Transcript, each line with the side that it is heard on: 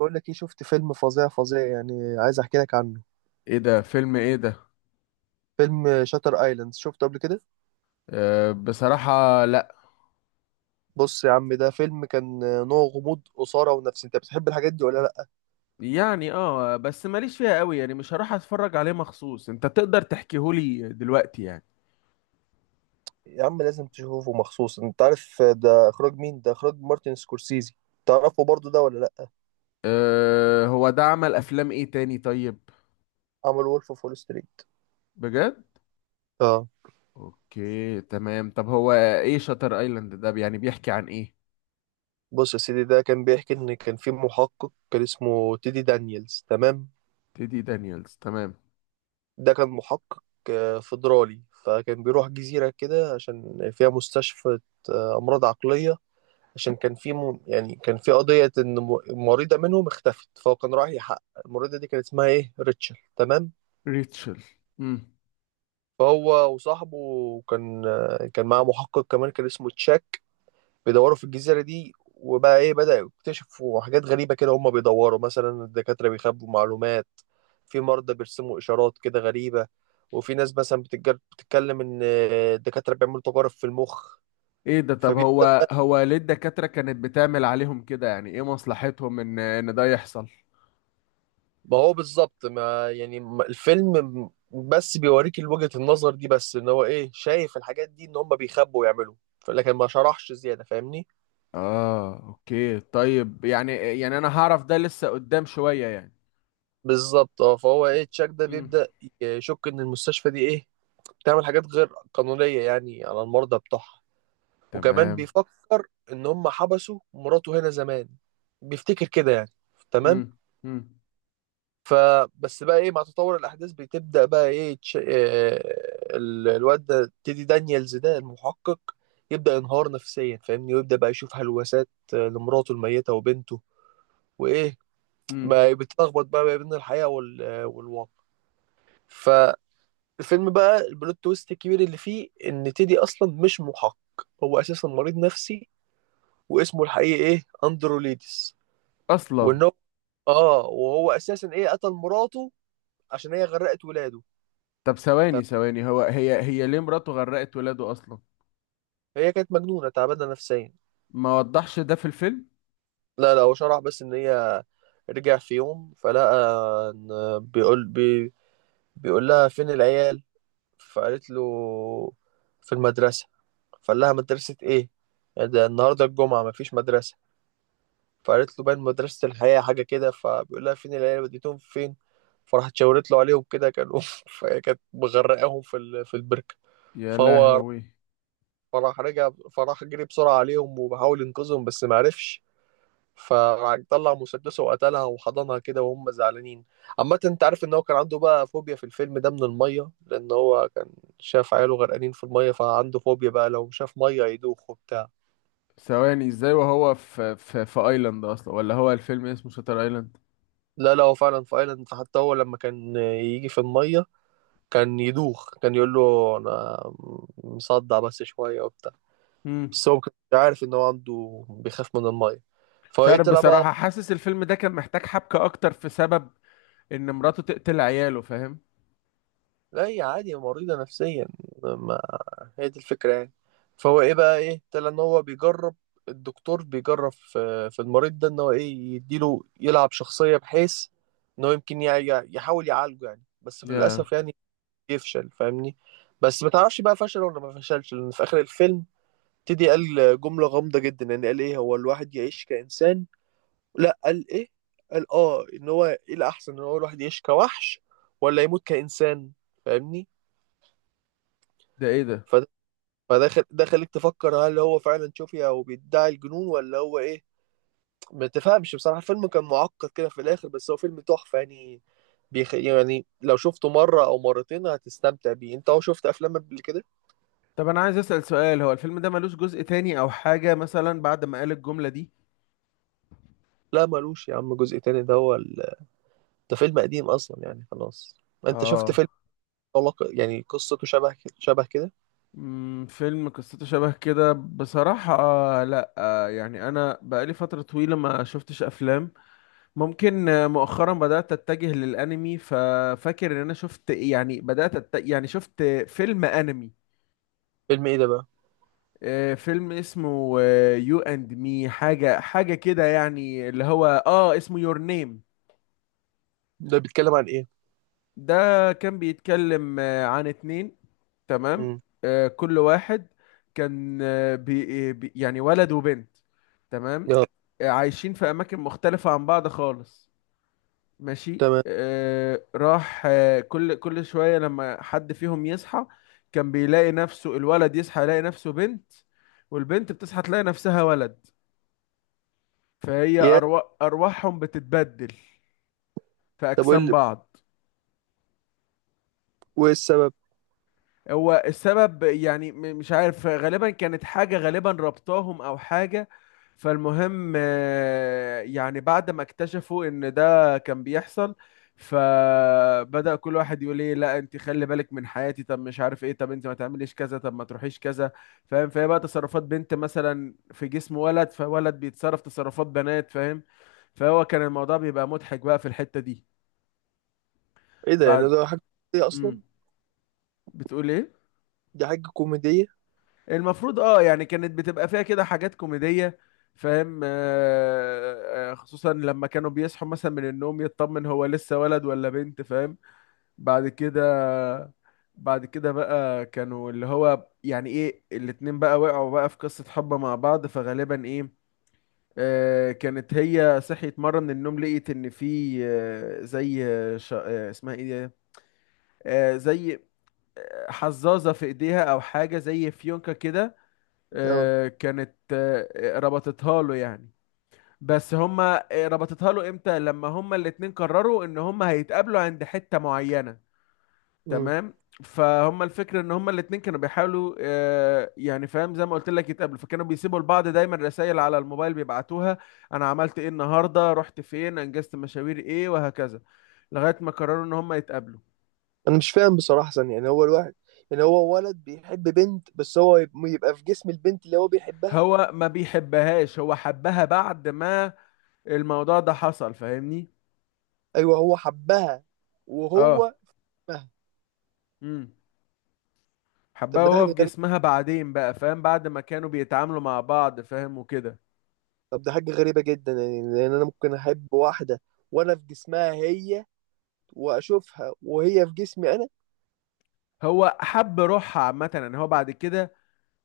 right: بقول لك ايه؟ شفت فيلم فظيع فظيع يعني، عايز احكي لك عنه.
left: ايه ده؟ فيلم ايه ده؟
right: فيلم شاتر ايلاند، شفته قبل كده؟
left: أه، بصراحة لا.
right: بص يا عم، ده فيلم كان نوع غموض اثاره، ونفسي انت بتحب الحاجات دي ولا لا؟
left: يعني بس ماليش فيها قوي يعني، مش هروح اتفرج عليه مخصوص. انت تقدر تحكيهولي دلوقتي يعني.
right: يا عم لازم تشوفه مخصوص. انت عارف ده اخراج مين؟ ده اخراج مارتن سكورسيزي. تعرفه برضو ده ولا لا؟
left: أه، هو ده عمل افلام ايه تاني؟ طيب.
right: عمل وولف اوف وول ستريت.
left: بجد؟
right: اه.
left: اوكي، تمام. طب هو ايه شاتر ايلاند ده؟ يعني بيحكي عن ايه؟
right: بص يا سيدي، ده كان بيحكي ان كان في محقق، كان اسمه تيدي دانييلز، تمام.
left: تيدي دانييلز، تمام.
right: ده كان محقق فدرالي، فكان بيروح جزيرة كده عشان فيها مستشفى أمراض عقلية. عشان كان في يعني كان في قضية إن مريضة منهم اختفت، فهو كان رايح يحقق. المريضة دي كان اسمها إيه؟ ريتشل، تمام.
left: ريتشل. امم.
right: فهو وصاحبه كان كان معاه محقق كمان كان اسمه تشاك. بيدوروا في الجزيرة دي، وبقى إيه، بدأوا يكتشفوا حاجات غريبة كده. هما بيدوروا، مثلا الدكاترة بيخبوا معلومات، في مرضى بيرسموا إشارات كده غريبة، وفي ناس مثلا بتتكلم إن الدكاترة بيعملوا تجارب في المخ.
left: ايه ده؟ طب
right: فبيبدأ.
left: هو ليه الدكاترة كانت بتعمل عليهم كده؟ يعني ايه مصلحتهم ان ده يحصل؟
right: ما هو بالظبط، ما يعني الفيلم بس بيوريك وجهة النظر دي، بس ان هو ايه، شايف الحاجات دي ان هم بيخبوا ويعملوا، لكن ما شرحش زيادة، فاهمني.
left: اه، اوكي، طيب. يعني انا هعرف ده لسه قدام شوية يعني.
right: بالظبط اه. فهو ايه، تشاك ده
left: مم.
right: بيبدأ يشك ان المستشفى دي ايه، بتعمل حاجات غير قانونية يعني، على المرضى بتوعها. وكمان
left: تمام.
right: بيفكر ان هم حبسوا مراته هنا زمان، بيفتكر كده يعني. تمام.
left: مم. مم.
right: فبس بقى ايه، مع تطور الاحداث بتبدا بقى ايه الواد ده تيدي دانييلز ده المحقق يبدا ينهار نفسيا، فاهمني، ويبدا بقى يشوف هلوسات لمراته الميته وبنته وايه.
left: مم.
right: ما بتلخبط بقى ما بين الحقيقه والواقع. فالفيلم بقى البلوت تويست الكبير اللي فيه ان تيدي اصلا مش محقق، هو اساسا مريض نفسي، واسمه الحقيقي ايه، اندرو ليدس.
left: اصلا؟
right: وان هو اه وهو اساسا ايه، قتل مراته عشان هي غرقت ولاده.
left: طب ثواني ثواني، هو هي ليه مراته غرقت ولاده اصلا؟
right: هي كانت مجنونة، تعبانة نفسيا.
left: ما وضحش ده في الفيلم.
right: لا لا، هو شرح بس إن هي رجع في يوم فلقى إن، بيقول بي بيقول لها فين العيال؟ فقالت له في المدرسة. فقال لها مدرسة إيه يعني، ده النهاردة الجمعة مفيش مدرسة. فقالت له باين مدرسة الحياة حاجة كده. فبيقول لها فين العيال؟ وديتهم فين؟ فراحت شاورت له عليهم كده، كانوا فهي كانت مغرقاهم في البركة.
left: يا
right: فهو
left: لهوي.
right: فراح رجع، فراح جري بسرعة عليهم وبحاول ينقذهم بس معرفش. فطلع مسدسه وقتلها وحضنها كده وهم زعلانين. عامة انت عارف ان هو كان عنده بقى فوبيا في الفيلم ده من المية، لان هو كان شاف عياله غرقانين في المية. فعنده فوبيا بقى، لو شاف مية يدوخ وبتاع.
left: ثواني، ازاي وهو في في ايلاند اصلا؟ ولا هو الفيلم اسمه شاتر ايلاند؟
right: لا لا، هو فعلا في ايلاند. فحتى هو لما كان يجي في المية كان يدوخ، كان يقول له انا مصدع بس شوية وبتاع.
left: مم.
right: بس هو ما كانش عارف ان هو عنده بيخاف من المية. فهو
left: مش
right: ايه،
left: عارف
right: طلع بقى.
left: بصراحة، حاسس الفيلم ده كان محتاج حبكة اكتر في سبب ان مراته تقتل عياله، فاهم؟
right: لا هي عادي مريضة نفسيا، هي دي الفكرة يعني. فهو ايه بقى ايه، ابتدى ان هو بيجرب. الدكتور بيجرب في المريض ده ان هو ايه، يديله يلعب شخصية بحيث ان هو يمكن يحاول يعالجه يعني، بس في
left: يا
right: للأسف يعني يفشل، فاهمني. بس ما تعرفش بقى فشل ولا ما فشلش، لأن في آخر الفيلم ابتدي قال جملة غامضة جدا يعني. قال ايه، هو الواحد يعيش كإنسان؟ لا قال ايه، قال اه ان هو ايه، الأحسن ان هو الواحد يعيش كوحش ولا يموت كإنسان. فاهمني.
left: ده، ايه ده.
right: فده فده ده خليك تفكر هل هو فعلا شوفي او بيدعي الجنون، ولا هو ايه. ما تفهمش بصراحه، الفيلم كان معقد كده في الاخر، بس هو فيلم تحفه يعني. يعني لو شفته مره او مرتين هتستمتع بيه. انت هو شفت افلام قبل كده؟
left: طب انا عايز اسأل سؤال، هو الفيلم ده ملوش جزء تاني او حاجة مثلا بعد ما قال الجملة دي؟
right: لا ملوش يا عم جزء تاني. ده هو ده فيلم قديم اصلا يعني، خلاص. انت شفت
left: اه.
right: فيلم يعني قصته شبه كده شبه كده.
left: مم، فيلم قصته شبه كده؟ بصراحة آه لا، آه يعني انا بقالي فترة طويلة ما شفتش افلام. ممكن مؤخرا بدأت اتجه للانمي، ففاكر ان انا شفت، يعني بدأت يعني شفت فيلم انمي.
right: فيلم ايه ده بقى؟
left: فيلم اسمه يو اند مي، حاجة حاجة كده يعني، اللي هو اسمه يور نيم.
right: ده بيتكلم عن ايه؟
left: ده كان بيتكلم عن اتنين، تمام.
right: امم.
left: كل واحد كان يعني ولد وبنت، تمام.
right: يلا.
left: عايشين في أماكن مختلفة عن بعض خالص، ماشي.
right: تمام.
left: راح كل شوية لما حد فيهم يصحى كان بيلاقي نفسه، الولد يصحى يلاقي نفسه بنت، والبنت بتصحى تلاقي نفسها ولد. فهي
right: يا.
left: أرواحهم بتتبدل في
right: طب وايه
left: أجسام بعض.
right: وإيه السبب؟
left: هو السبب يعني مش عارف، غالبا كانت حاجة غالبا ربطاهم أو حاجة. فالمهم يعني بعد ما اكتشفوا إن ده كان بيحصل، فبدأ كل واحد يقول ايه، لا انت خلي بالك من حياتي، طب مش عارف ايه، طب انت ما تعمليش كذا، طب ما تروحيش كذا، فاهم؟ فهي بقى تصرفات بنت مثلا في جسم ولد، فولد بيتصرف تصرفات بنات، فاهم؟ فهو كان الموضوع بيبقى مضحك بقى في الحتة دي
right: ايه ده؟ يعني
left: بعد.
right: ده حاجه كوميدية
left: امم.
right: اصلا؟
left: بتقول ايه؟
right: دي حاجه كوميديه.
left: المفروض اه، يعني كانت بتبقى فيها كده حاجات كوميدية، فاهم؟ خصوصا لما كانوا بيصحوا مثلا من النوم يطمن هو لسه ولد ولا بنت، فاهم؟ بعد كده، بعد كده بقى كانوا اللي هو يعني ايه، الاتنين بقى وقعوا بقى في قصة حب مع بعض، فغالبا ايه، كانت هي صحيت مرة من النوم لقيت ان في، زي اسمها ايه دي؟ زي حزازة في ايديها او حاجة زي فيونكة كده،
right: اه.
left: كانت ربطتها له يعني. بس هما ربطتها له امتى؟ لما هما الاتنين قرروا ان هما هيتقابلوا عند حتة معينة،
right: امم.
left: تمام. فهم الفكرة ان هما الاتنين كانوا بيحاولوا يعني فاهم، زي ما قلت لك يتقابلوا، فكانوا بيسيبوا لبعض دايما رسائل على الموبايل بيبعتوها، انا عملت ايه النهاردة، رحت فين، انجزت مشاوير ايه، وهكذا، لغاية ما قرروا ان هما يتقابلوا.
right: انا مش فاهم بصراحه، ثانية. يعني هو الواحد، يعني هو ولد بيحب بنت بس هو يبقى في جسم البنت اللي هو بيحبها؟
left: هو ما بيحبهاش، هو حبها بعد ما الموضوع ده حصل، فاهمني؟
right: ايوه هو حبها
left: اه.
right: وهو. مه.
left: مم.
right: طب
left: حبها
right: ما ده
left: وهو في
right: حاجه غريبه.
left: جسمها بعدين بقى، فاهم؟ بعد ما كانوا بيتعاملوا مع بعض، فاهم، وكده.
right: طب ده حاجه غريبه جدا يعني، لان انا ممكن احب واحده وانا في جسمها هي، واشوفها وهي في جسمي انا.
left: هو حب روحها عامة يعني. هو بعد كده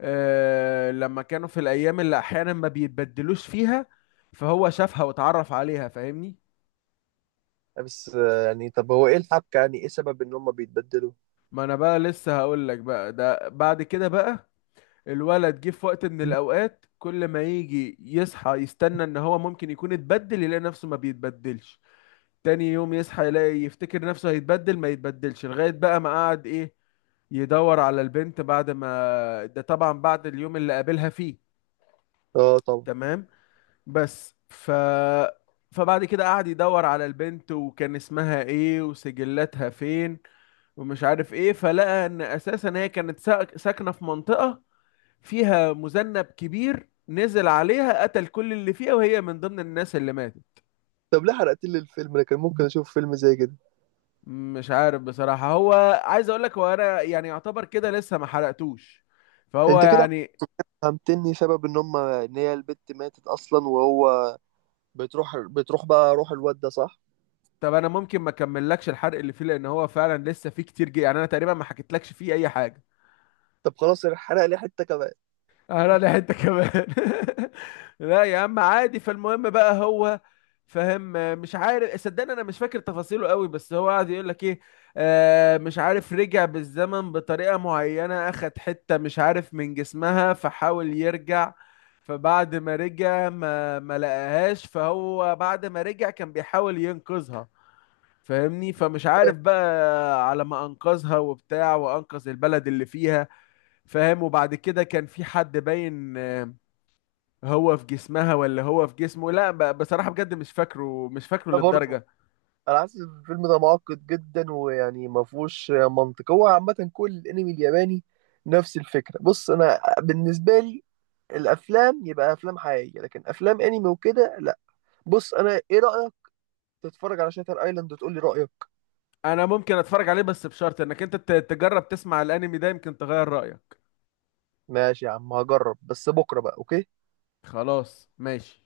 left: آه لما كانوا في الأيام اللي أحيانا ما بيتبدلوش فيها، فهو شافها واتعرف عليها، فاهمني؟
right: بس يعني طب هو ايه الحبكه؟ يعني ايه سبب ان هم بيتبدلوا؟
left: ما أنا بقى لسه هقول لك بقى. ده بعد كده بقى الولد جه في وقت من الأوقات كل ما يجي يصحى يستنى إن هو ممكن يكون اتبدل، يلاقي نفسه ما بيتبدلش، تاني يوم يصحى يلاقي، يفتكر نفسه هيتبدل، ما يتبدلش، لغاية بقى ما قعد ايه، يدور على البنت بعد ما، ده طبعا بعد اليوم اللي قابلها فيه،
right: اه طبعا.
left: تمام. بس ف فبعد كده قعد يدور على البنت، وكان اسمها ايه، وسجلاتها فين، ومش عارف ايه، فلقى ان اساسا هي كانت ساكنة في منطقة فيها مذنب كبير نزل عليها قتل كل اللي فيها، وهي من ضمن الناس اللي ماتت.
right: طب ليه حرقت لي الفيلم؟ انا كان ممكن اشوف فيلم زي كده.
left: مش عارف بصراحة هو، عايز اقول لك، هو انا يعني يعتبر كده لسه ما حرقتوش، فهو
right: انت كده
left: يعني.
right: فهمتني سبب ان هي البت ماتت اصلا، وهو بتروح بقى روح الواد ده، صح؟
left: طب انا ممكن ما اكملكش الحرق اللي فيه، لان هو فعلا لسه فيه كتير جي، يعني انا تقريبا ما حكيتلكش فيه اي حاجة.
right: طب خلاص يعني، حرق لي حته كمان.
left: انا لي حته كمان. لا يا عم عادي. فالمهم بقى هو فاهم، مش عارف، صدقني انا مش فاكر تفاصيله قوي، بس هو قعد يقول لك ايه، آه مش عارف، رجع بالزمن بطريقه معينه، اخد حته مش عارف من جسمها فحاول يرجع. فبعد ما رجع ما لقاهاش، فهو بعد ما رجع كان بيحاول ينقذها، فاهمني؟ فمش عارف بقى على ما انقذها وبتاع، وانقذ البلد اللي فيها، فاهم؟ وبعد كده كان في حد باين هو في جسمها ولا هو في جسمه، لا بصراحة بجد مش فاكره، مش فاكره
right: أنا برضه
left: للدرجة.
right: انا حاسس إن الفيلم ده معقد جدا، ويعني ما فيهوش منطق. هو عامه كل الانمي الياباني نفس الفكره. بص انا بالنسبه لي، الافلام يبقى افلام حقيقيه، لكن افلام انمي وكده لا. بص انا ايه رايك تتفرج على شاتر ايلاند وتقول لي رايك؟
left: انا ممكن اتفرج عليه، بس بشرط انك انت تجرب تسمع الانمي ده، يمكن تغير رأيك.
right: ماشي يا عم هجرب، بس بكره بقى، اوكي.
left: خلاص، ماشي.